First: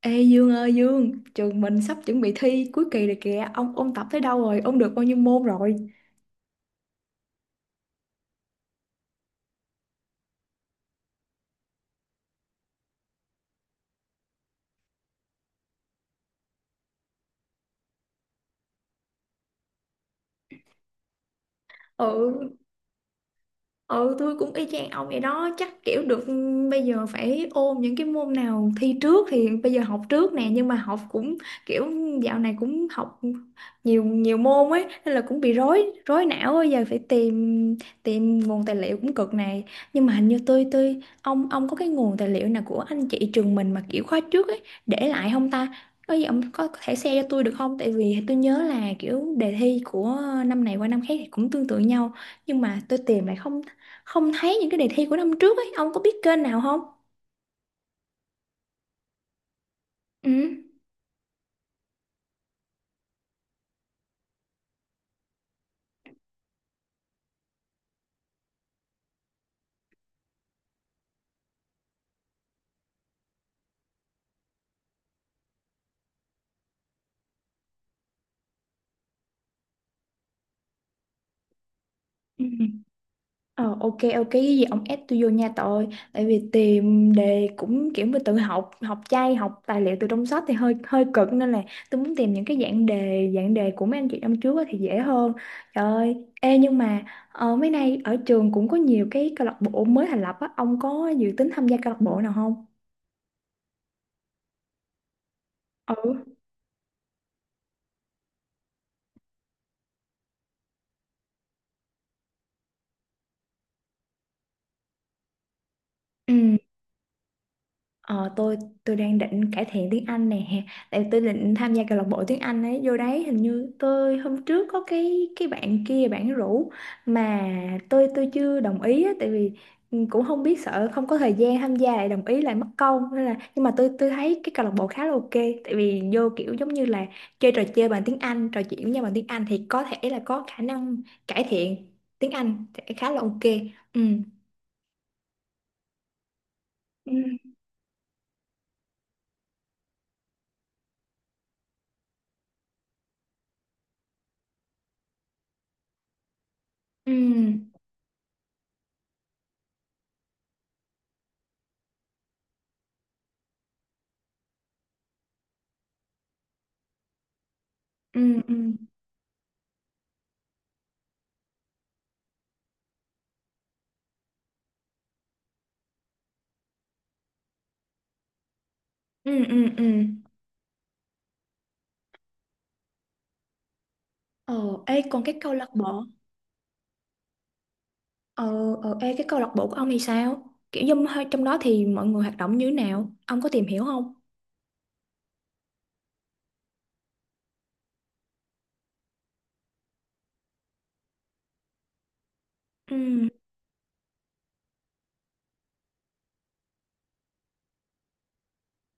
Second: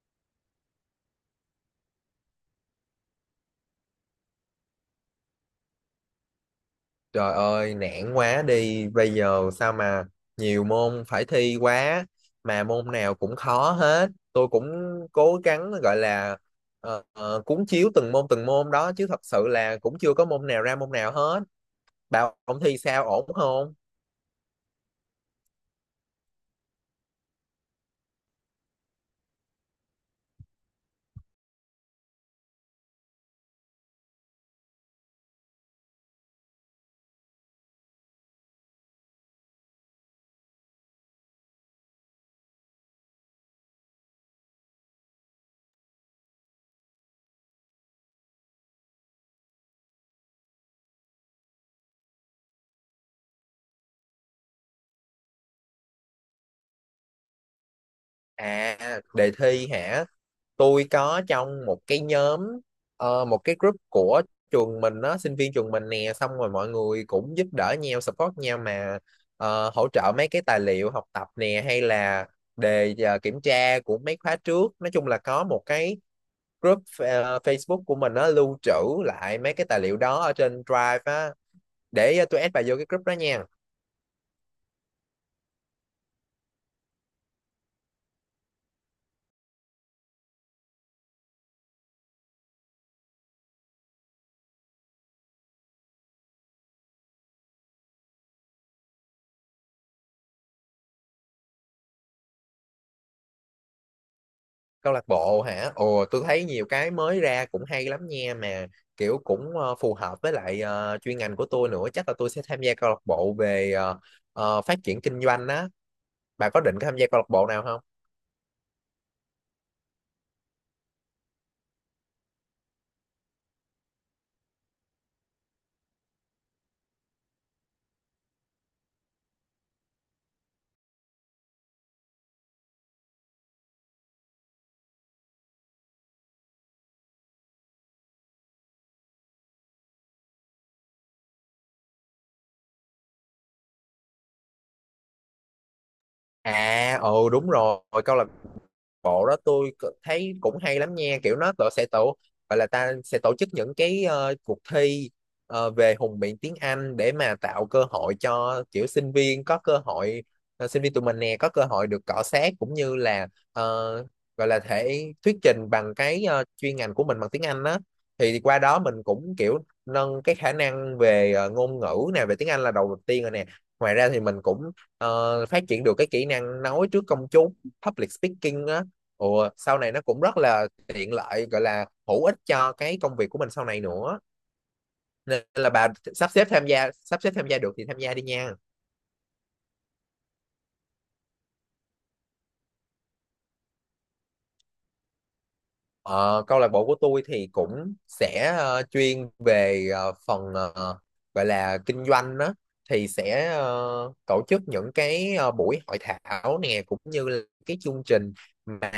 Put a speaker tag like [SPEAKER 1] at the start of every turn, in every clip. [SPEAKER 1] Ê Dương ơi Dương, trường mình sắp chuẩn bị thi cuối kỳ rồi kìa. Ông ôn tập tới đâu rồi? Ông được bao nhiêu môn rồi?
[SPEAKER 2] Trời ơi, nản quá đi. Bây giờ sao mà nhiều môn phải thi quá mà môn nào cũng khó hết. Tôi cũng cố gắng gọi là cuốn chiếu từng môn đó chứ thật sự là cũng chưa có môn nào ra môn nào hết. Bảo
[SPEAKER 1] Ừ.
[SPEAKER 2] ông thi sao ổn không?
[SPEAKER 1] Ừ, tôi cũng y chang ông vậy đó, chắc kiểu được, bây giờ phải ôn những cái môn nào thi trước thì bây giờ học trước nè, nhưng mà học cũng kiểu dạo này cũng học nhiều nhiều môn ấy nên là cũng bị rối rối não ấy. Giờ phải tìm tìm nguồn tài liệu cũng cực này, nhưng mà hình như tôi ông có cái nguồn tài liệu nào của anh chị trường mình mà kiểu khóa trước ấy để lại không ta? Có gì ông có thể share cho tôi được không, tại vì tôi nhớ là kiểu đề thi của năm này qua năm khác thì cũng tương tự nhau, nhưng mà tôi tìm lại không không thấy những cái đề thi của năm trước ấy. Ông có biết kênh nào không?
[SPEAKER 2] À, đề thi hả?
[SPEAKER 1] Ừ.
[SPEAKER 2] Tôi có trong một cái nhóm, một cái group của trường mình đó, sinh viên trường mình nè, xong rồi mọi người cũng giúp đỡ nhau, support nhau mà, hỗ trợ mấy cái tài liệu học tập nè, hay là đề kiểm tra của mấy khóa trước. Nói chung là có một cái group Facebook của mình, nó lưu trữ lại mấy cái tài liệu đó ở trên Drive á. Để tôi
[SPEAKER 1] Ừ.
[SPEAKER 2] add vào vô cái group đó nha.
[SPEAKER 1] Ờ, ok, ok, cái gì ông ép tôi vô nha, tội, tại vì tìm đề cũng kiểu, mà tự học, học chay, học tài liệu từ trong sách thì hơi hơi cực, nên là tôi muốn tìm những cái dạng đề của mấy anh chị năm trước á thì dễ hơn. Trời ơi, ê, nhưng mà ờ, mấy nay ở trường cũng có nhiều cái câu lạc bộ mới thành lập á, ông có dự tính tham gia câu lạc bộ nào không?
[SPEAKER 2] Câu lạc bộ hả? Ồ, tôi
[SPEAKER 1] Ừ,
[SPEAKER 2] thấy nhiều cái mới ra cũng hay lắm nha, mà kiểu cũng phù hợp với lại chuyên ngành của tôi nữa. Chắc là tôi sẽ tham gia câu lạc bộ về phát triển kinh doanh á.
[SPEAKER 1] ừ.
[SPEAKER 2] Bà có định tham gia câu lạc bộ nào không?
[SPEAKER 1] Ờ, tôi đang định cải thiện tiếng Anh nè, tại vì tôi định tham gia câu lạc bộ tiếng Anh ấy, vô đấy. Hình như tôi hôm trước có cái bạn kia, bạn rủ, mà tôi chưa đồng ý á, tại vì ừ, cũng không biết, sợ không có thời gian tham gia lại đồng ý lại mất công, nên là. Nhưng mà tôi thấy cái câu lạc bộ khá là ok, tại vì vô kiểu giống như là chơi trò chơi bằng tiếng Anh, trò chuyện với nhau bằng tiếng Anh thì có thể là có khả năng cải thiện tiếng Anh sẽ khá là ok. Ừ,
[SPEAKER 2] À,
[SPEAKER 1] ừ,
[SPEAKER 2] ồ, đúng rồi, câu lạc bộ đó tôi thấy cũng hay lắm nha. Kiểu nó tổ sẽ tổ gọi là ta sẽ tổ chức những cái cuộc thi về hùng biện tiếng Anh để mà tạo
[SPEAKER 1] ừ,
[SPEAKER 2] cơ hội cho kiểu sinh viên có cơ hội, sinh viên tụi mình nè, có cơ hội được cọ xát, cũng như là ờ, gọi là thể thuyết trình bằng cái chuyên ngành của mình bằng tiếng Anh đó.
[SPEAKER 1] ừ,
[SPEAKER 2] Thì
[SPEAKER 1] ừ,
[SPEAKER 2] qua đó mình cũng kiểu nâng cái khả năng về ngôn ngữ nè, về tiếng Anh là đầu tiên rồi nè. Ngoài ra thì mình cũng phát triển được cái kỹ năng nói trước công chúng, public speaking á.
[SPEAKER 1] ừ,
[SPEAKER 2] Ủa,
[SPEAKER 1] ừ,
[SPEAKER 2] sau
[SPEAKER 1] ừ.
[SPEAKER 2] này nó cũng rất là tiện lợi, gọi là hữu ích cho cái công việc của mình sau này nữa.
[SPEAKER 1] Ờ, ê, còn cái
[SPEAKER 2] Nên
[SPEAKER 1] câu lạc
[SPEAKER 2] là bà
[SPEAKER 1] bộ...
[SPEAKER 2] sắp xếp tham gia, sắp xếp tham gia được thì tham gia đi nha.
[SPEAKER 1] Ờ, ờ, ê, cái câu lạc bộ của ông thì sao? Kiểu như hơi- trong đó thì mọi người hoạt động như thế nào? Ông có tìm hiểu không?
[SPEAKER 2] Ờ, câu lạc bộ của tôi thì cũng sẽ chuyên về gọi là kinh doanh đó. Thì
[SPEAKER 1] Ừ,
[SPEAKER 2] sẽ tổ chức những cái buổi hội thảo nè, cũng như là cái chương trình mà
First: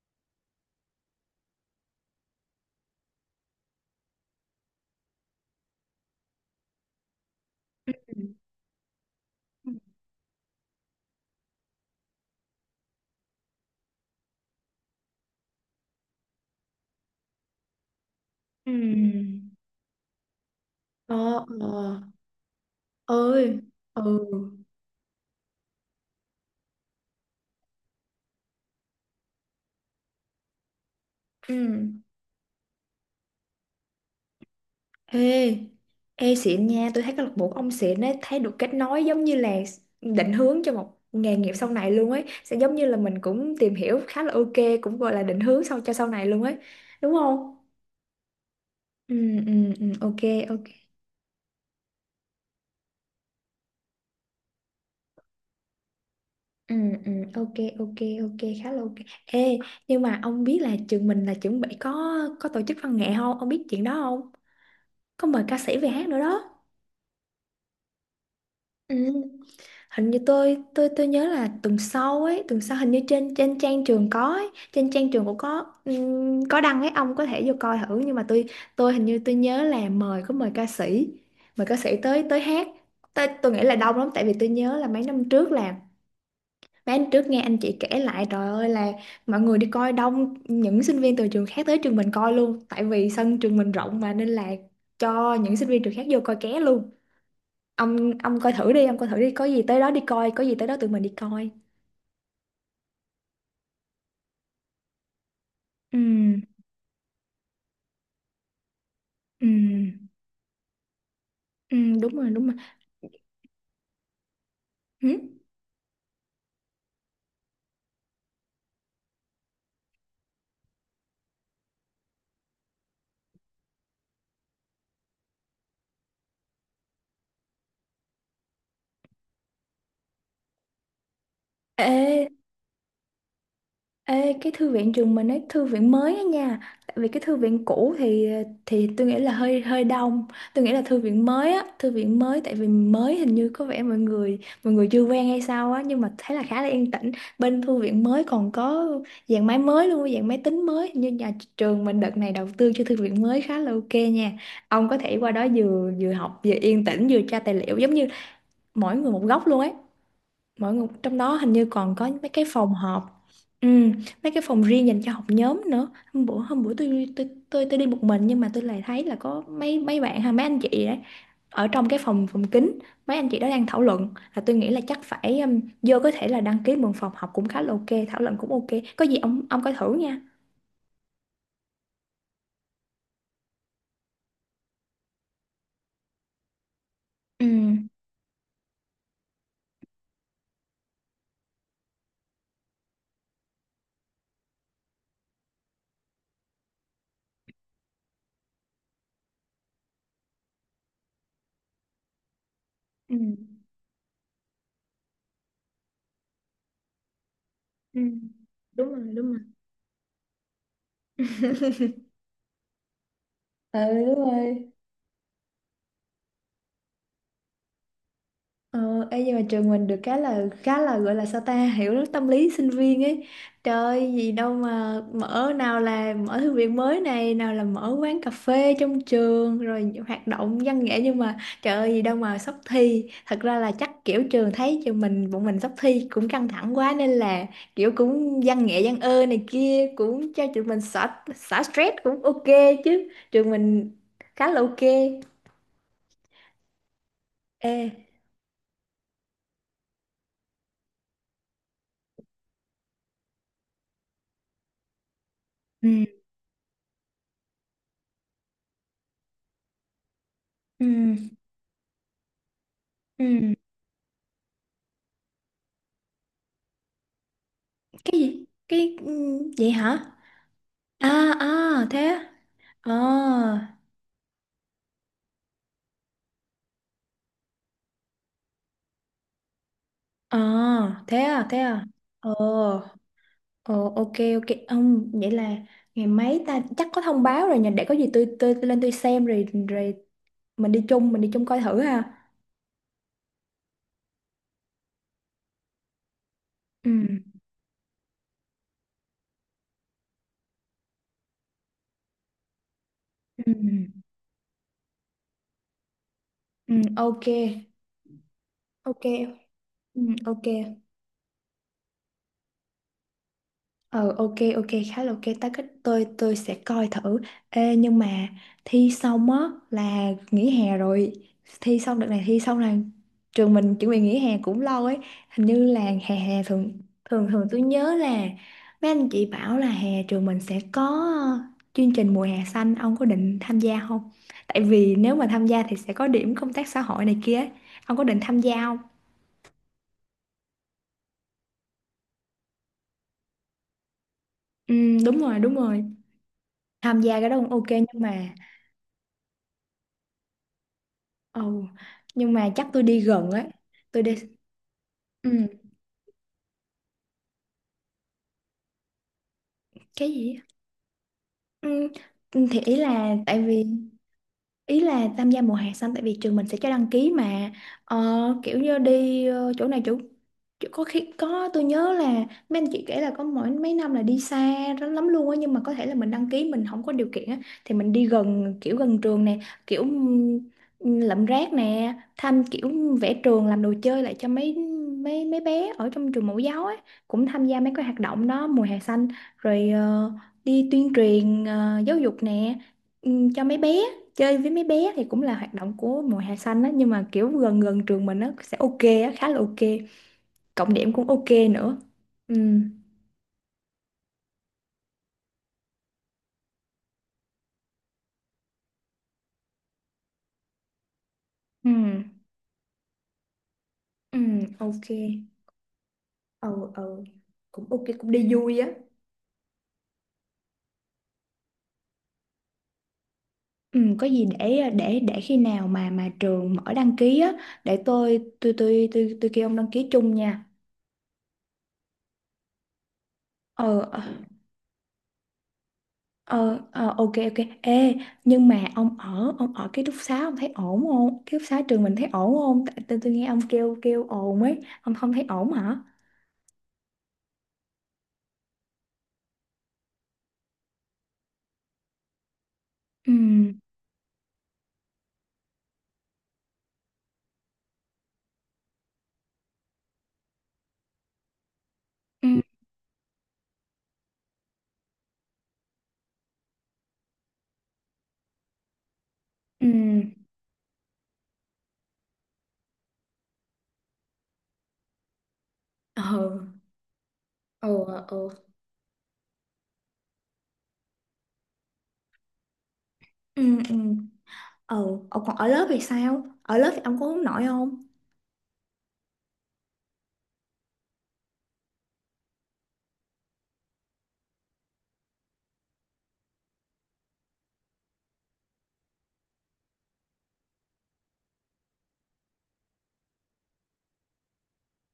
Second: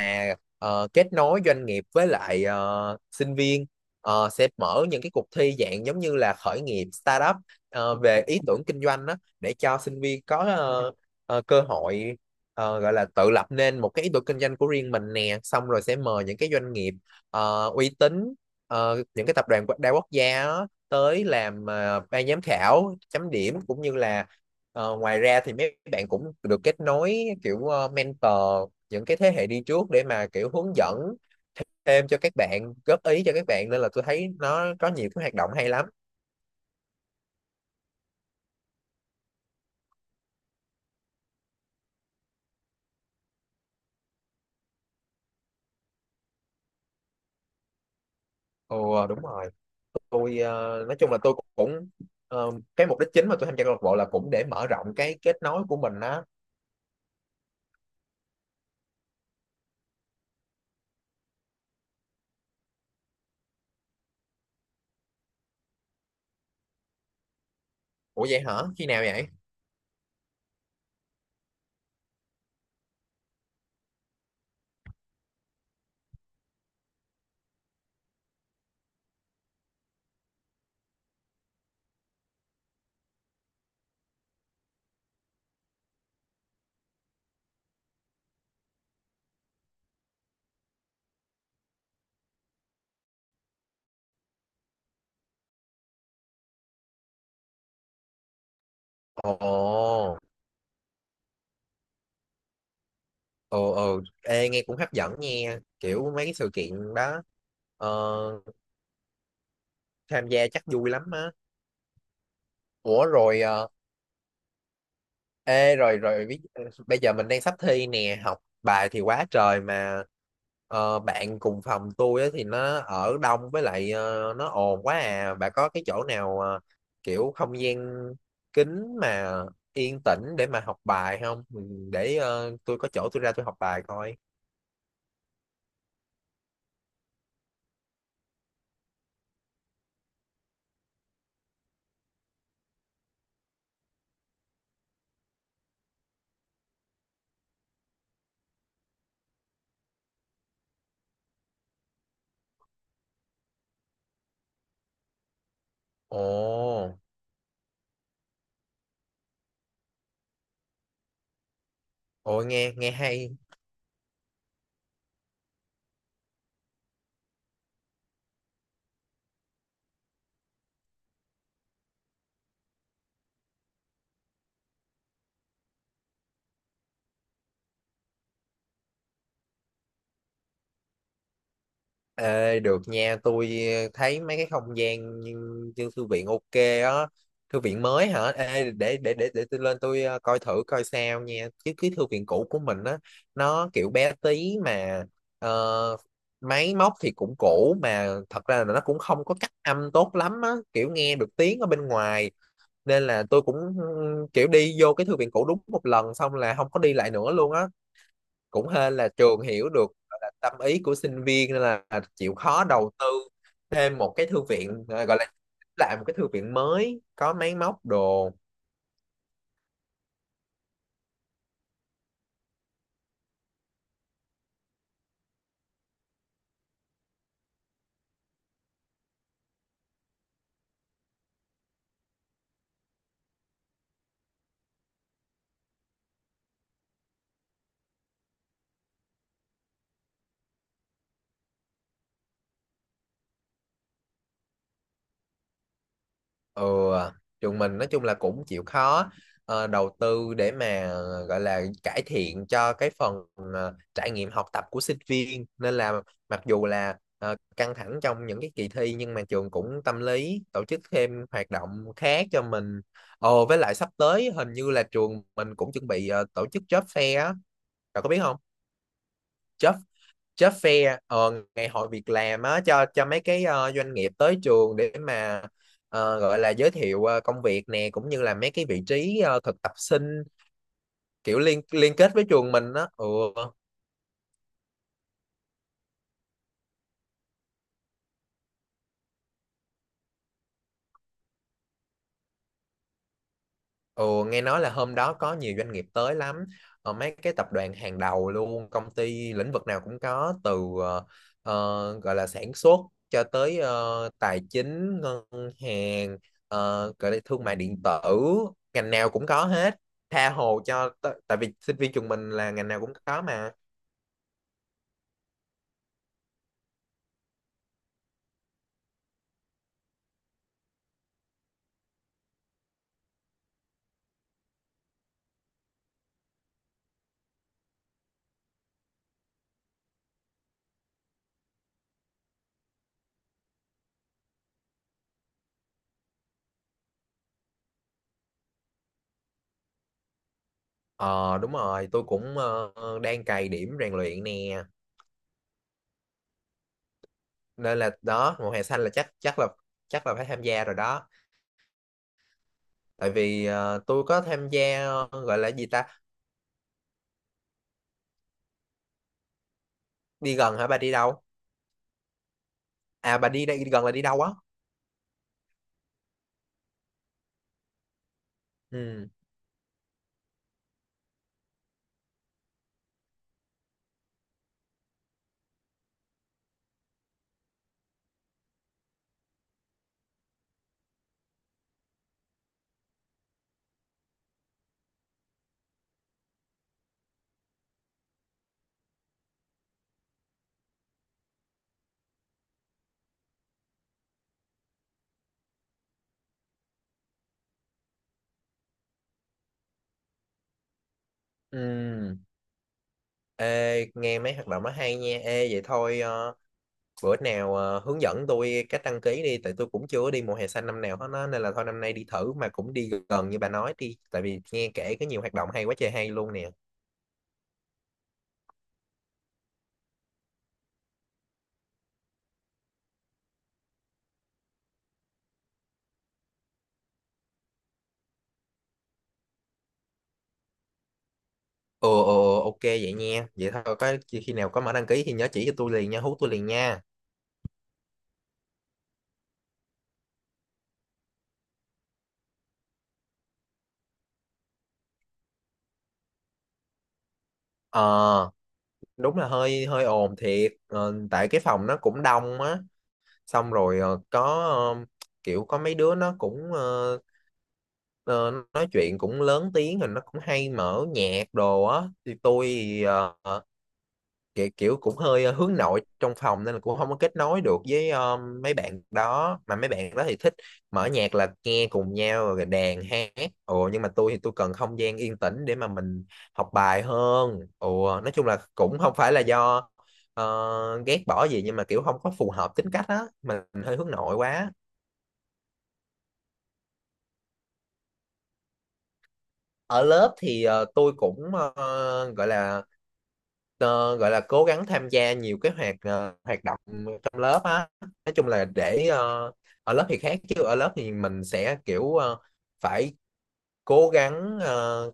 [SPEAKER 2] kết nối doanh nghiệp với lại sinh viên. Ờ, sẽ mở những cái cuộc thi dạng giống như là khởi nghiệp, startup, về
[SPEAKER 1] ừ,
[SPEAKER 2] ý tưởng kinh doanh đó, để
[SPEAKER 1] ừ,
[SPEAKER 2] cho sinh viên có cơ hội, gọi là tự lập nên một cái ý tưởng kinh doanh của riêng mình nè. Xong rồi sẽ mời những cái doanh nghiệp uy tín,
[SPEAKER 1] ừ.
[SPEAKER 2] những cái tập đoàn đa quốc gia á, tới
[SPEAKER 1] Ờ,
[SPEAKER 2] làm
[SPEAKER 1] ờ,
[SPEAKER 2] ban giám khảo chấm
[SPEAKER 1] ơi,
[SPEAKER 2] điểm, cũng như
[SPEAKER 1] ừ,
[SPEAKER 2] là ngoài ra thì mấy bạn cũng được kết nối kiểu mentor, những cái thế hệ đi trước để mà kiểu hướng dẫn
[SPEAKER 1] ừ.
[SPEAKER 2] thêm cho các bạn, góp ý cho các bạn. Nên là tôi thấy nó có nhiều cái hoạt động
[SPEAKER 1] Ê,
[SPEAKER 2] hay lắm.
[SPEAKER 1] ê xịn nha, tôi thấy câu lạc bộ của ông xịn ấy, thấy được kết nối giống như là định hướng cho một nghề nghiệp sau này luôn ấy. Sẽ giống như là mình cũng tìm hiểu khá là ok, cũng gọi là định hướng sau cho sau này luôn ấy. Đúng không?
[SPEAKER 2] Ồ
[SPEAKER 1] Ừ,
[SPEAKER 2] đúng rồi,
[SPEAKER 1] ừ, ừ, ok,
[SPEAKER 2] tôi
[SPEAKER 1] ok.
[SPEAKER 2] nói chung là tôi cũng cái mục đích chính mà tôi tham gia câu lạc bộ là cũng để mở rộng cái kết nối của mình á.
[SPEAKER 1] Ừ, ừ, ok, ok, ok, khá là ok. Ê, nhưng mà ông biết là trường mình là chuẩn bị có tổ chức văn nghệ không, ông biết chuyện đó không? Có mời ca sĩ về hát nữa đó.
[SPEAKER 2] Ủa vậy hả? Khi
[SPEAKER 1] Ừ.
[SPEAKER 2] nào vậy?
[SPEAKER 1] Hình như tôi nhớ là tuần sau ấy, tuần sau hình như trên trên trang trường có ấy, trên trang trường cũng có đăng ấy, ông có thể vô coi thử. Nhưng mà tôi hình như tôi nhớ là có mời ca sĩ, mời ca sĩ tới tới hát Tôi nghĩ là đông lắm, tại vì tôi nhớ là mấy năm trước là... Bán trước nghe anh chị kể lại, trời ơi là mọi người đi coi đông, những sinh viên từ trường khác tới trường mình coi luôn, tại vì sân trường mình rộng mà, nên là cho những sinh viên trường khác vô coi ké luôn. Ông coi thử đi, ông coi thử đi, có gì tới đó đi
[SPEAKER 2] Ồ.
[SPEAKER 1] coi, có gì tới đó tụi mình đi coi.
[SPEAKER 2] Ồ, ồ, ê, nghe cũng hấp dẫn nha,
[SPEAKER 1] Ừ,
[SPEAKER 2] kiểu mấy cái sự kiện đó ờ,
[SPEAKER 1] ừ,
[SPEAKER 2] tham gia chắc vui lắm á.
[SPEAKER 1] ừ, đúng rồi, đúng rồi,
[SPEAKER 2] Ủa rồi ờ,
[SPEAKER 1] ừ.
[SPEAKER 2] ê rồi rồi ví- ờ, bây giờ mình đang sắp thi nè, học bài thì quá trời, mà bạn cùng phòng tôi á thì nó ở đông với lại nó ồn quá à. Bà có cái chỗ nào kiểu không gian kín mà yên tĩnh để mà học bài không? Ừ, để
[SPEAKER 1] Ê.
[SPEAKER 2] tôi có chỗ tôi ra tôi học bài coi.
[SPEAKER 1] Ê, cái thư viện trường mình ấy, thư viện mới á nha, tại vì cái thư viện cũ thì tôi nghĩ là hơi hơi đông. Tôi nghĩ là thư viện mới á, thư viện mới, tại vì mới hình như có vẻ mọi người chưa quen hay sao á, nhưng mà thấy là khá là yên tĩnh. Bên thư viện mới còn có dàn máy mới luôn, dàn máy tính mới. Hình như nhà trường mình đợt này đầu tư cho thư viện mới khá là ok nha, ông có thể qua đó, vừa vừa học vừa yên
[SPEAKER 2] Ồ.
[SPEAKER 1] tĩnh vừa tra tài liệu, giống như mỗi người một góc luôn ấy, mỗi người trong đó hình như còn có mấy
[SPEAKER 2] Ồ,
[SPEAKER 1] cái phòng
[SPEAKER 2] nghe nghe
[SPEAKER 1] họp,
[SPEAKER 2] hay.
[SPEAKER 1] ừ, mấy cái phòng riêng dành cho học nhóm nữa. Hôm bữa tôi tôi đi một mình, nhưng mà tôi lại thấy là có mấy mấy bạn hay mấy anh chị đấy ở trong cái phòng phòng kín, mấy anh chị đó đang thảo luận, là tôi nghĩ là chắc phải vô có thể là đăng ký mượn phòng học cũng khá là ok, thảo luận cũng ok. Có gì ông coi thử nha.
[SPEAKER 2] Ê, được nha, tôi thấy mấy cái không gian như, như thư viện ok á,
[SPEAKER 1] Ừ.
[SPEAKER 2] thư viện mới hả? Ê, để tôi lên tôi coi thử coi sao nha. Chứ cái thư viện cũ của mình á, nó kiểu bé tí, mà ờ, máy móc thì cũng cũ, mà thật ra là nó cũng không có cách âm tốt lắm á, kiểu nghe được tiếng ở bên ngoài. Nên
[SPEAKER 1] Ừ.
[SPEAKER 2] là tôi cũng, ừ, kiểu đi vô cái thư viện cũ đúng một lần xong là không có đi lại nữa luôn á.
[SPEAKER 1] Ừ.
[SPEAKER 2] Cũng
[SPEAKER 1] Đúng
[SPEAKER 2] hên là
[SPEAKER 1] rồi, đúng rồi.
[SPEAKER 2] trường hiểu được, gọi là tâm ý của sinh viên, nên là chịu khó đầu tư
[SPEAKER 1] Ừ,
[SPEAKER 2] thêm một
[SPEAKER 1] đúng
[SPEAKER 2] cái thư
[SPEAKER 1] rồi.
[SPEAKER 2] viện, à, gọi là làm một cái thư viện mới có máy móc đồ.
[SPEAKER 1] Ờ, ê, nhưng mà trường mình được cái là khá là gọi là sao ta, hiểu tâm lý sinh viên ấy, trời, gì đâu mà mở, nào là mở thư viện mới này, nào là mở quán cà phê trong trường, rồi hoạt động văn nghệ, nhưng mà trời ơi, gì đâu mà sắp thi, thật ra là chắc kiểu trường thấy trường mình, bọn mình sắp thi cũng căng thẳng quá nên là kiểu cũng văn nghệ văn ơ này kia cũng cho trường mình xả xả stress cũng ok, chứ trường mình khá là ok.
[SPEAKER 2] Ừ, trường
[SPEAKER 1] Ê.
[SPEAKER 2] mình nói chung là cũng chịu khó đầu tư để mà gọi là cải thiện cho cái phần trải nghiệm học tập của sinh viên. Nên
[SPEAKER 1] Ừ.
[SPEAKER 2] là mặc dù là căng thẳng trong những cái kỳ thi, nhưng mà trường cũng tâm lý tổ chức thêm
[SPEAKER 1] Ừ.
[SPEAKER 2] hoạt động khác cho mình.
[SPEAKER 1] Ừ.
[SPEAKER 2] Ồ, với lại sắp tới hình như là trường mình cũng chuẩn bị tổ chức job fair á, cậu có
[SPEAKER 1] Cái
[SPEAKER 2] biết không?
[SPEAKER 1] gì? Cái ừ, vậy
[SPEAKER 2] Job
[SPEAKER 1] hả?
[SPEAKER 2] job fair,
[SPEAKER 1] À, à,
[SPEAKER 2] ngày hội
[SPEAKER 1] thế
[SPEAKER 2] việc
[SPEAKER 1] á?
[SPEAKER 2] làm á, cho mấy cái
[SPEAKER 1] Ờ.
[SPEAKER 2] doanh nghiệp tới trường để mà gọi là giới thiệu công việc nè, cũng như là mấy cái vị trí thực tập sinh
[SPEAKER 1] Ờ, thế
[SPEAKER 2] kiểu
[SPEAKER 1] à, thế
[SPEAKER 2] liên
[SPEAKER 1] à.
[SPEAKER 2] liên kết với
[SPEAKER 1] Ờ,
[SPEAKER 2] trường mình á. Ừ.
[SPEAKER 1] ờ, ok, ok, ông, vậy là ngày mấy ta, chắc có thông báo rồi nhỉ, để có gì tôi lên tôi xem rồi rồi mình đi chung, mình đi chung coi thử ha.
[SPEAKER 2] Ồ, nghe nói là hôm đó có nhiều doanh nghiệp tới lắm,
[SPEAKER 1] Ừ,
[SPEAKER 2] mấy cái tập đoàn hàng đầu luôn, công ty lĩnh vực nào cũng có, từ ờ, gọi là sản xuất cho
[SPEAKER 1] ừ, ừ,
[SPEAKER 2] tới tài chính ngân hàng,
[SPEAKER 1] ừ,
[SPEAKER 2] gọi là
[SPEAKER 1] ok,
[SPEAKER 2] thương mại điện tử, ngành
[SPEAKER 1] ok,
[SPEAKER 2] nào cũng có hết,
[SPEAKER 1] ừ,
[SPEAKER 2] tha
[SPEAKER 1] ok.
[SPEAKER 2] hồ cho tại vì sinh viên trường mình là ngành nào cũng có mà.
[SPEAKER 1] Ờ, ok, ok, khá là ok ta, cách tôi sẽ coi thử. Ê, nhưng mà thi xong á là nghỉ hè rồi, thi xong đợt này, thi xong là trường mình chuẩn bị nghỉ hè cũng lâu ấy, hình như là hè hè thường thường thường tôi nhớ là mấy anh chị bảo là hè trường mình sẽ có ờ, chương trình mùa hè xanh, ông có định tham gia không? Tại vì nếu mà tham gia thì sẽ có điểm công tác xã hội này kia ấy. Ông có định tham gia không?
[SPEAKER 2] Ờ đúng rồi, tôi cũng đang cày điểm rèn luyện nè,
[SPEAKER 1] Ừ, đúng rồi, đúng rồi, tham gia cái đó cũng ok
[SPEAKER 2] nên là
[SPEAKER 1] nhưng mà...
[SPEAKER 2] đó, mùa hè xanh là chắc chắc là phải tham gia rồi đó.
[SPEAKER 1] Ồ, nhưng mà chắc tôi đi
[SPEAKER 2] Tại
[SPEAKER 1] gần ấy.
[SPEAKER 2] vì
[SPEAKER 1] Tôi
[SPEAKER 2] tôi
[SPEAKER 1] đi.
[SPEAKER 2] có tham gia
[SPEAKER 1] Ừ,
[SPEAKER 2] gọi là gì ta.
[SPEAKER 1] cái gì?
[SPEAKER 2] Đi
[SPEAKER 1] Á?
[SPEAKER 2] gần hả? Bà đi đâu?
[SPEAKER 1] Ừ, ừ, thì ý là
[SPEAKER 2] À bà
[SPEAKER 1] tại
[SPEAKER 2] đi đây,
[SPEAKER 1] vì...
[SPEAKER 2] đi gần là đi đâu á?
[SPEAKER 1] Ý là tham gia mùa hè xanh, tại vì trường mình sẽ cho đăng ký mà. Ờ, kiểu như
[SPEAKER 2] Ừ
[SPEAKER 1] đi ờ, chỗ này chỗ chỗ- có khi có, tôi nhớ là mấy anh chị kể là có mỗi mấy năm là đi xa lắm lắm luôn á, nhưng mà có thể là mình đăng ký mình không có điều kiện á thì mình đi gần, kiểu gần trường nè, kiểu lượm rác nè, thăm kiểu vẽ trường, làm đồ chơi lại cho mấy mấy mấy bé ở trong trường mẫu giáo ấy, cũng tham gia mấy cái hoạt động đó mùa hè xanh, rồi ờ, đi tuyên truyền ờ, giáo dục nè, cho mấy bé, chơi với mấy bé thì cũng là hoạt động của mùa hè xanh á, nhưng mà kiểu gần gần trường mình nó sẽ ok á, khá là ok, cộng điểm cũng ok nữa.
[SPEAKER 2] ừ,
[SPEAKER 1] Ừ,
[SPEAKER 2] ê nghe mấy hoạt động nó hay nha. Ê vậy thôi bữa nào hướng dẫn tôi cách đăng ký đi, tại tôi cũng chưa có đi mùa hè xanh năm nào hết á, nên là thôi năm nay đi
[SPEAKER 1] ừ,
[SPEAKER 2] thử, mà cũng đi gần như bà nói đi,
[SPEAKER 1] ừ,
[SPEAKER 2] tại vì nghe
[SPEAKER 1] ok,
[SPEAKER 2] kể có nhiều hoạt động hay quá trời hay luôn nè.
[SPEAKER 1] ừ, ừ, cũng ok, cũng đi vui á. Ừ, có gì để khi nào mà trường mở đăng ký á, để tôi kêu ông đăng ký chung nha.
[SPEAKER 2] Ừ ừ ừ, ok vậy nha, vậy thôi,
[SPEAKER 1] Ờ,
[SPEAKER 2] có
[SPEAKER 1] ờ.
[SPEAKER 2] khi nào có mở đăng ký thì nhớ chỉ cho tôi liền nha, hú tôi liền
[SPEAKER 1] Ờ,
[SPEAKER 2] nha.
[SPEAKER 1] ờ, ok, ok. Ê, nhưng mà ông ở ký túc xá, ông thấy ổn không? Ký túc xá trường mình thấy ổn không? Tại tôi nghe ông kêu kêu ồn ấy, ông không thấy ổn hả?
[SPEAKER 2] Ờ đúng là hơi hơi ồn thiệt. Ờ, tại cái phòng nó cũng đông á,
[SPEAKER 1] Ừ,
[SPEAKER 2] xong rồi ờ, kiểu có mấy đứa nó cũng ờ, nói chuyện cũng lớn tiếng, rồi nó cũng hay mở nhạc đồ á. Thì
[SPEAKER 1] ừ,
[SPEAKER 2] tôi thì, kiểu, kiểu cũng hơi hướng nội trong phòng nên là cũng không có kết nối được với mấy bạn đó. Mà
[SPEAKER 1] ừ,
[SPEAKER 2] mấy bạn đó thì thích mở nhạc là nghe cùng nhau rồi đàn hát. Ồ, nhưng mà tôi thì tôi cần không gian yên tĩnh để mà mình
[SPEAKER 1] ờ,
[SPEAKER 2] học bài hơn.
[SPEAKER 1] ờ,
[SPEAKER 2] Ồ, nói chung
[SPEAKER 1] ờ,
[SPEAKER 2] là cũng không phải là do ờ, ghét bỏ gì, nhưng mà kiểu không có phù hợp tính cách á, mình
[SPEAKER 1] ừ, ừ,
[SPEAKER 2] hơi hướng nội quá.
[SPEAKER 1] ờ. Ờ, còn ở lớp thì sao? Ở lớp thì ông có hướng nội không?
[SPEAKER 2] Ở lớp thì tôi cũng ờ, gọi là ờ, gọi là cố gắng tham gia nhiều cái hoạt động trong lớp á. Nói chung là để ở lớp thì khác, chứ ở lớp thì mình sẽ kiểu phải cố gắng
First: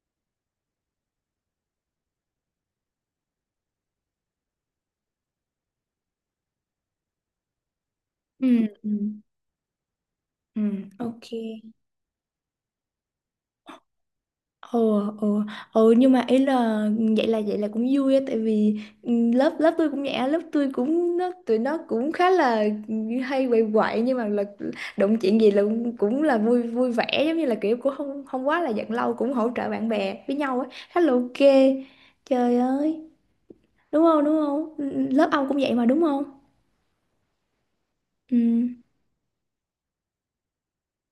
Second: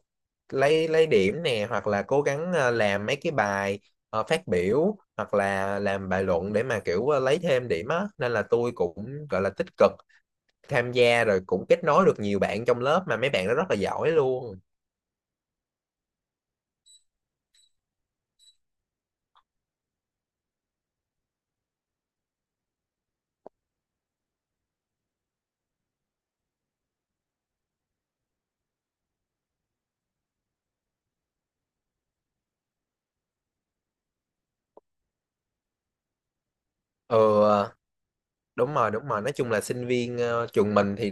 [SPEAKER 2] lấy điểm nè, hoặc là cố gắng làm mấy cái bài phát biểu, hoặc là làm bài luận để mà kiểu lấy thêm điểm á, nên là
[SPEAKER 1] Ừ,
[SPEAKER 2] tôi
[SPEAKER 1] ừ,
[SPEAKER 2] cũng gọi là tích cực
[SPEAKER 1] ừ,
[SPEAKER 2] tham gia,
[SPEAKER 1] ok.
[SPEAKER 2] rồi cũng kết nối được nhiều bạn trong lớp, mà mấy bạn đó rất là giỏi luôn.
[SPEAKER 1] Ồ, ồ, ồ, nhưng mà ý là vậy là cũng vui á, tại vì ừ, lớp lớp tôi cũng vậy á, lớp tôi cũng, nó tụi nó cũng khá là hay quậy quậy, nhưng mà là đụng chuyện gì là cũng cũng là vui vui vẻ, giống như là kiểu cũng không không quá là giận lâu, cũng hỗ trợ bạn bè với nhau á, khá là ok. Trời ơi, đúng không, đúng không? Ừ, ừ, lớp ông cũng vậy mà, đúng không?
[SPEAKER 2] Ừ, ờ, đúng
[SPEAKER 1] Ừ.
[SPEAKER 2] rồi đúng rồi, nói chung là sinh viên trường mình thì